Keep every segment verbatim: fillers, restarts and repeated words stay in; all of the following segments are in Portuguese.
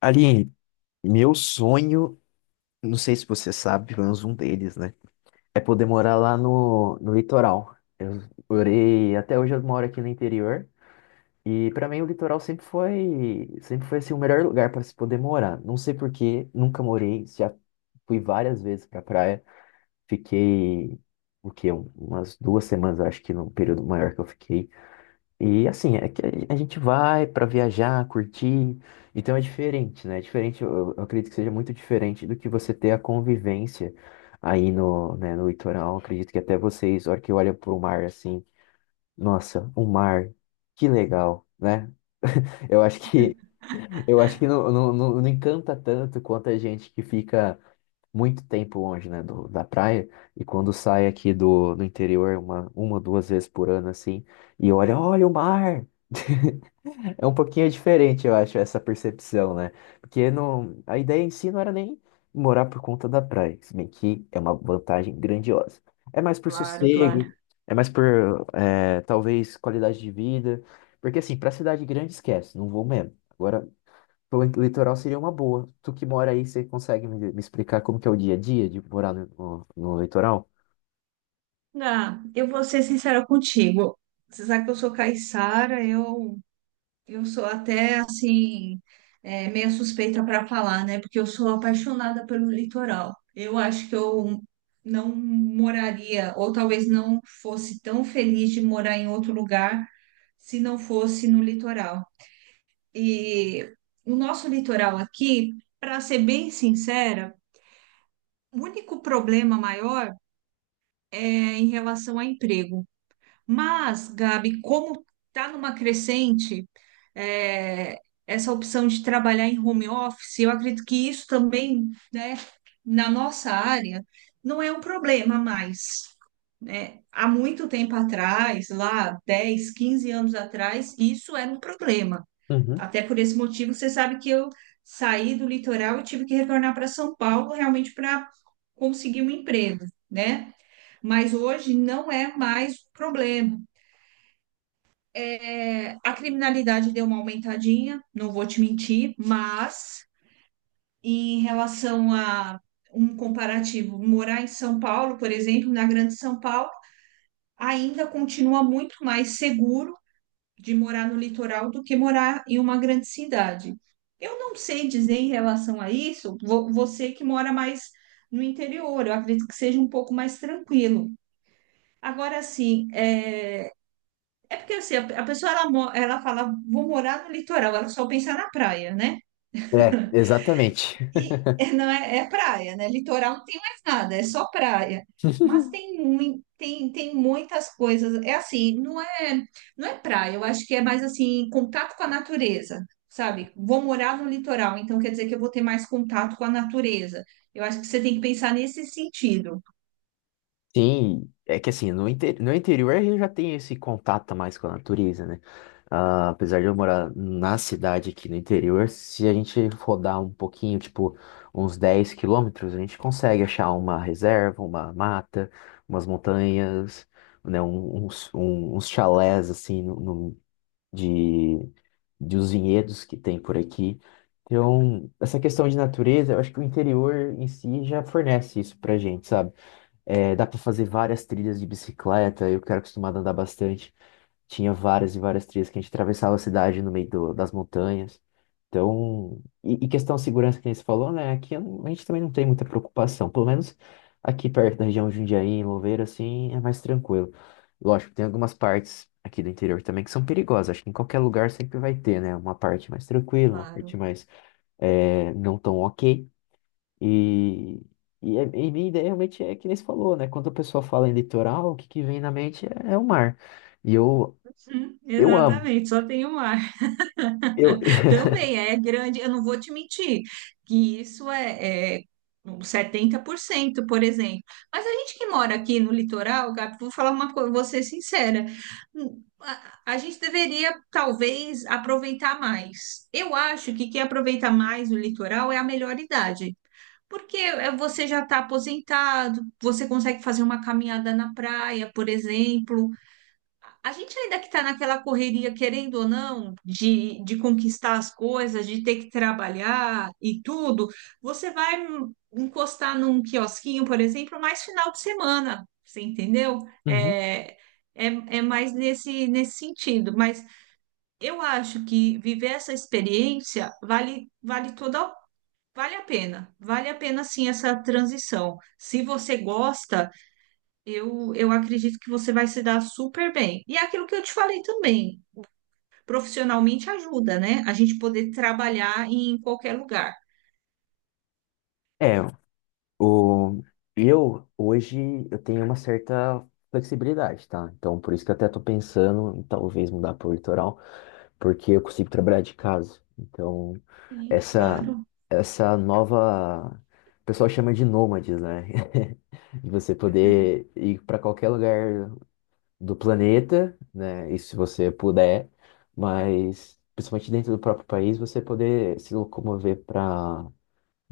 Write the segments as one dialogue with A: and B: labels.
A: Aline, meu sonho, não sei se você sabe, pelo menos um deles, né? É poder morar lá no, no litoral. Eu morei, até hoje eu moro aqui no interior. E pra mim o litoral sempre foi, sempre foi assim, o melhor lugar para se poder morar. Não sei por quê, nunca morei, já fui várias vezes pra praia. Fiquei, o quê? um- Umas duas semanas, eu acho que no período maior que eu fiquei. E assim, é que a gente vai para viajar, curtir, então é diferente, né? É diferente, eu, eu acredito que seja muito diferente do que você ter a convivência aí no, né, no litoral. Eu acredito que até vocês, a hora que olha para o mar assim, nossa, o mar, que legal, né? Eu acho que eu acho que não, não, não, não encanta tanto quanto a gente que fica muito tempo longe, né, do, da praia e quando sai aqui do, do interior uma, uma, duas vezes por ano assim, e olha, olha o mar. É um pouquinho diferente, eu acho, essa percepção, né? Porque não, a ideia em si não era nem morar por conta da praia, se bem que é uma vantagem grandiosa. É mais por
B: Claro, claro.
A: sossego, é mais por, é, talvez, qualidade de vida. Porque, assim, pra cidade grande, esquece, não vou mesmo. Agora, pro litoral seria uma boa. Tu que mora aí, você consegue me, me explicar como que é o dia a dia de morar no, no, no litoral?
B: Gá, eu vou ser sincera contigo. Você sabe que eu sou caiçara, eu, eu sou até assim, é, meio suspeita para falar, né? Porque eu sou apaixonada pelo litoral. Eu acho que eu não moraria, ou talvez não fosse tão feliz de morar em outro lugar se não fosse no litoral. E o nosso litoral aqui, para ser bem sincera, o único problema maior é em relação a emprego. Mas, Gabi, como está numa crescente, é, essa opção de trabalhar em home office, eu acredito que isso também, né, na nossa área, não é um problema mais. Né? Há muito tempo atrás, lá dez, quinze anos atrás, isso era um problema.
A: Uhum.
B: Até por esse motivo, você sabe que eu saí do litoral e tive que retornar para São Paulo realmente para conseguir um emprego, né? Mas hoje não é mais um problema. É, a criminalidade deu uma aumentadinha, não vou te mentir, mas em relação a um comparativo, morar em São Paulo, por exemplo, na Grande São Paulo, ainda continua muito mais seguro de morar no litoral do que morar em uma grande cidade. Eu não sei dizer em relação a isso, vo- você que mora mais no interior, eu acredito que seja um pouco mais tranquilo. Agora, sim, é, é porque assim, a a pessoa ela, mo- ela fala, vou morar no litoral, ela só pensa na praia, né?
A: É, exatamente.
B: E não é, é praia, né? Litoral não tem mais nada, é só praia. Mas tem, mui- tem, tem muitas coisas. É assim, não é, não é praia, eu acho que é mais assim, contato com a natureza, sabe? Vou morar no litoral, então quer dizer que eu vou ter mais contato com a natureza. Eu acho que você tem que pensar nesse sentido.
A: Sim, é que assim, no, inte- no interior a gente já tem esse contato mais com a natureza, né? Ah, apesar de eu morar na cidade aqui no interior, se a gente rodar um pouquinho, tipo uns dez quilômetros, a gente consegue achar uma reserva, uma mata, umas montanhas, né? um- Uns, um- uns chalés, assim, no, no- de, de os vinhedos que tem por aqui. Então, essa questão de natureza, eu acho que o interior em si já fornece isso pra gente, sabe? É, dá pra fazer várias trilhas de bicicleta, eu que era acostumado a andar bastante. Tinha várias e várias trilhas que a gente atravessava a cidade no meio do- das montanhas. Então, e, e questão de segurança que nem você falou, né? Aqui eu não- a gente também não tem muita preocupação. Pelo menos aqui perto da região de Jundiaí, em Louveira, assim, é mais tranquilo. Lógico, tem algumas partes aqui do interior também que são perigosas. Acho que em qualquer lugar sempre vai ter, né? Uma parte mais tranquila, uma parte
B: Claro.
A: mais eh, não tão ok. E, e, é- e minha ideia realmente é que nem você falou, né? Quando a pessoa fala em litoral, o que, que vem na mente é, é o mar. E eu,
B: Hum,
A: eu amo.
B: exatamente, só tem o mar.
A: Eu,
B: Também é grande, eu não vou te mentir, que isso é, é uns setenta por cento por exemplo. Mas a gente que mora aqui no litoral, Gabi, vou falar uma coisa, vou ser sincera, hum, a, a gente deveria talvez aproveitar mais. Eu acho que quem aproveita mais o litoral é a melhor idade. Porque é, você já está aposentado, você consegue fazer uma caminhada na praia, por exemplo, a gente ainda que está naquela correria, querendo ou não, de, de conquistar as coisas, de ter que trabalhar e tudo, você vai hum, encostar num quiosquinho, por exemplo, mais final de semana, você entendeu?
A: Uhum.
B: É, é, é mais nesse, nesse sentido. Mas eu acho que viver essa experiência vale, vale toda, vale a pena. Vale a pena sim essa transição. Se você gosta. Eu, eu acredito que você vai se dar super bem. E é aquilo que eu te falei também, profissionalmente ajuda, né? A gente poder trabalhar em qualquer lugar.
A: É, o, eu hoje eu tenho uma certa flexibilidade, tá? Então por isso que eu até tô pensando em talvez mudar pro litoral, porque eu consigo trabalhar de casa. Então
B: Sim,
A: essa
B: claro,
A: essa nova o pessoal chama de nômades, né? De você poder ir para qualquer lugar do planeta, né? E se você puder, mas principalmente dentro do próprio país, você poder se locomover para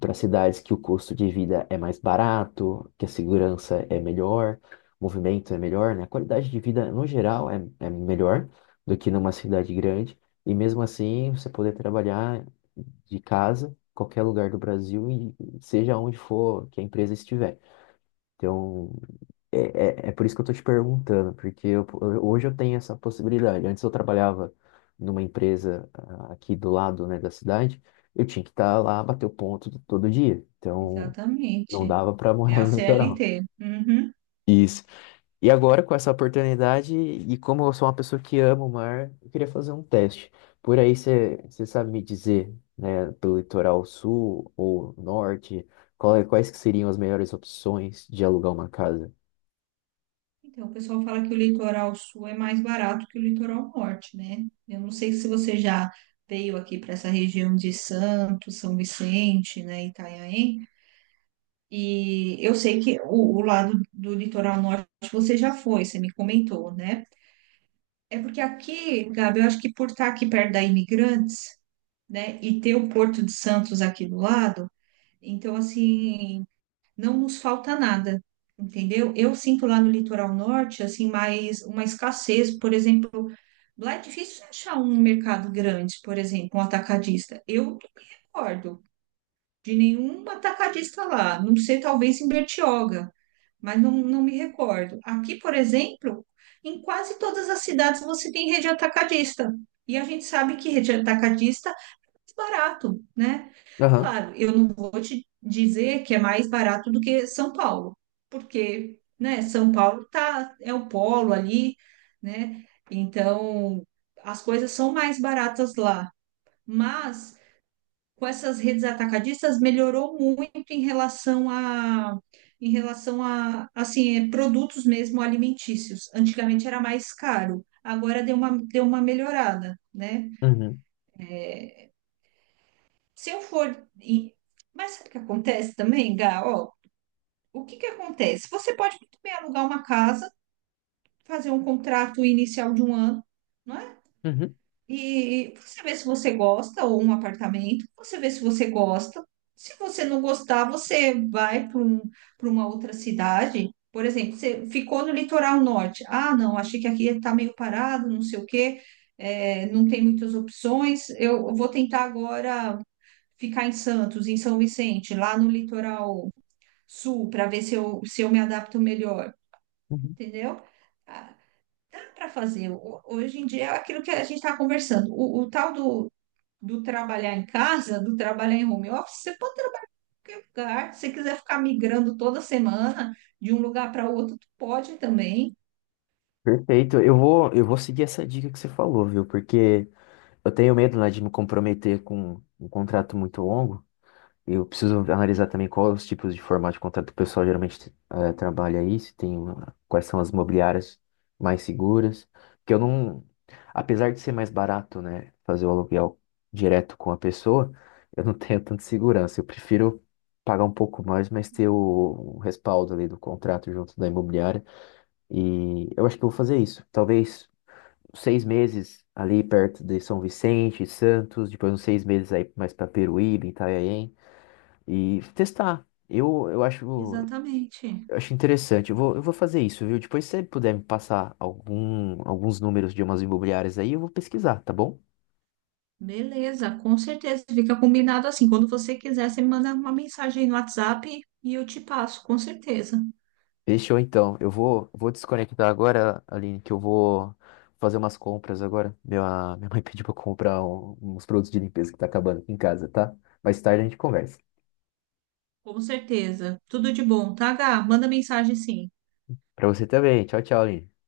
A: para cidades que o custo de vida é mais barato, que a segurança é melhor, o movimento é melhor, né? A qualidade de vida no geral é, é melhor do que numa cidade grande, e mesmo assim você poder trabalhar de casa, qualquer lugar do Brasil e seja onde for que a empresa estiver. Então, é, é, é por isso que eu tô te perguntando, porque eu- eu- hoje eu tenho essa possibilidade. Antes eu trabalhava numa empresa ah, aqui do lado, né, da cidade, eu tinha que estar lá, bater o ponto todo dia. Então, não
B: exatamente.
A: dava para
B: É
A: morar
B: a
A: no litoral.
B: C L T. Uhum.
A: Isso. E agora, com essa oportunidade, e como eu sou uma pessoa que ama o mar, eu queria fazer um teste. Por aí, você sabe me dizer, né, pelo litoral sul ou norte, qual é- quais que seriam as melhores opções de alugar uma casa?
B: Então, o pessoal fala que o litoral sul é mais barato que o litoral norte, né? Eu não sei se você já veio aqui para essa região de Santos, São Vicente, né, Itanhaém, e eu sei que o, o lado do litoral norte você já foi, você me comentou, né? É porque aqui, Gabi, eu acho que por estar aqui perto da Imigrantes, né, e ter o Porto de Santos aqui do lado, então, assim, não nos falta nada, entendeu? Eu sinto lá no litoral norte, assim, mais uma escassez, por exemplo, lá é difícil achar um mercado grande, por exemplo, um atacadista. Eu não me recordo de nenhum atacadista lá, não sei, talvez em Bertioga, mas não, não me recordo. Aqui, por exemplo, em quase todas as cidades você tem rede atacadista. E a gente sabe que rede atacadista é barato, né?
A: Aham.
B: Claro, eu não vou te dizer que é mais barato do que São Paulo, porque, né, São Paulo tá, é o polo ali, né? Então, as coisas são mais baratas lá. Mas com essas redes atacadistas melhorou muito em relação a em relação a assim é, produtos mesmo alimentícios. Antigamente era mais caro, agora deu uma deu uma melhorada, né?
A: Uhum.
B: Se eu for e- mas sabe o que acontece também, Gá? Ó, o que que acontece? Você pode muito bem alugar uma casa, fazer um contrato inicial de um ano, não é?
A: Uhum.
B: E você vê se você gosta, ou um apartamento, você vê se você gosta. Se você não gostar, você vai para um, para uma outra cidade. Por exemplo, você ficou no litoral norte. Ah, não, achei que aqui está meio parado, não sei o quê, é, não tem muitas opções. Eu vou tentar agora ficar em Santos, em São Vicente, lá no litoral sul, para ver se eu, se eu me adapto melhor,
A: Uhum.
B: entendeu? Ah, dá para fazer. Ho- Hoje em dia é aquilo que a gente está conversando. O, o tal do, do trabalhar em casa, do trabalhar em home office, você pode trabalhar em qualquer lugar. Se você quiser ficar migrando toda semana de um lugar para outro, tu pode também.
A: Perfeito. Eu vou, eu vou seguir essa dica que você falou, viu? Porque eu tenho medo, né, de me comprometer com um contrato muito longo. Eu preciso analisar também quais os tipos de formato de contrato que o pessoal geralmente eh, trabalha aí, se tem uma- quais são as imobiliárias mais seguras. Porque eu não, apesar de ser mais barato, né, fazer o aluguel direto com a pessoa, eu não tenho tanta segurança. Eu prefiro pagar um pouco mais, mas ter o, o respaldo ali do contrato junto da imobiliária. E eu acho que eu vou fazer isso. Talvez seis meses ali perto de São Vicente, Santos, depois uns seis meses aí mais para Peruíbe, Itanhaém, e testar. Eu, eu acho,
B: Exatamente.
A: eu acho interessante. Eu vou, eu vou fazer isso, viu? Depois, se você puder me passar algum, alguns números de umas imobiliárias aí, eu vou pesquisar, tá bom?
B: Beleza, com certeza. Fica combinado assim. Quando você quiser, você me manda uma mensagem aí no WhatsApp e eu te passo, com certeza.
A: Fechou então. Eu vou, vou desconectar agora, Aline, que eu vou fazer umas compras agora. Minha, minha mãe pediu pra eu comprar um- uns produtos de limpeza que tá acabando aqui em casa, tá? Mais tarde a gente conversa.
B: Com certeza. Tudo de bom, tá, Gá? Manda mensagem sim.
A: Pra você também. Tchau, tchau, Aline.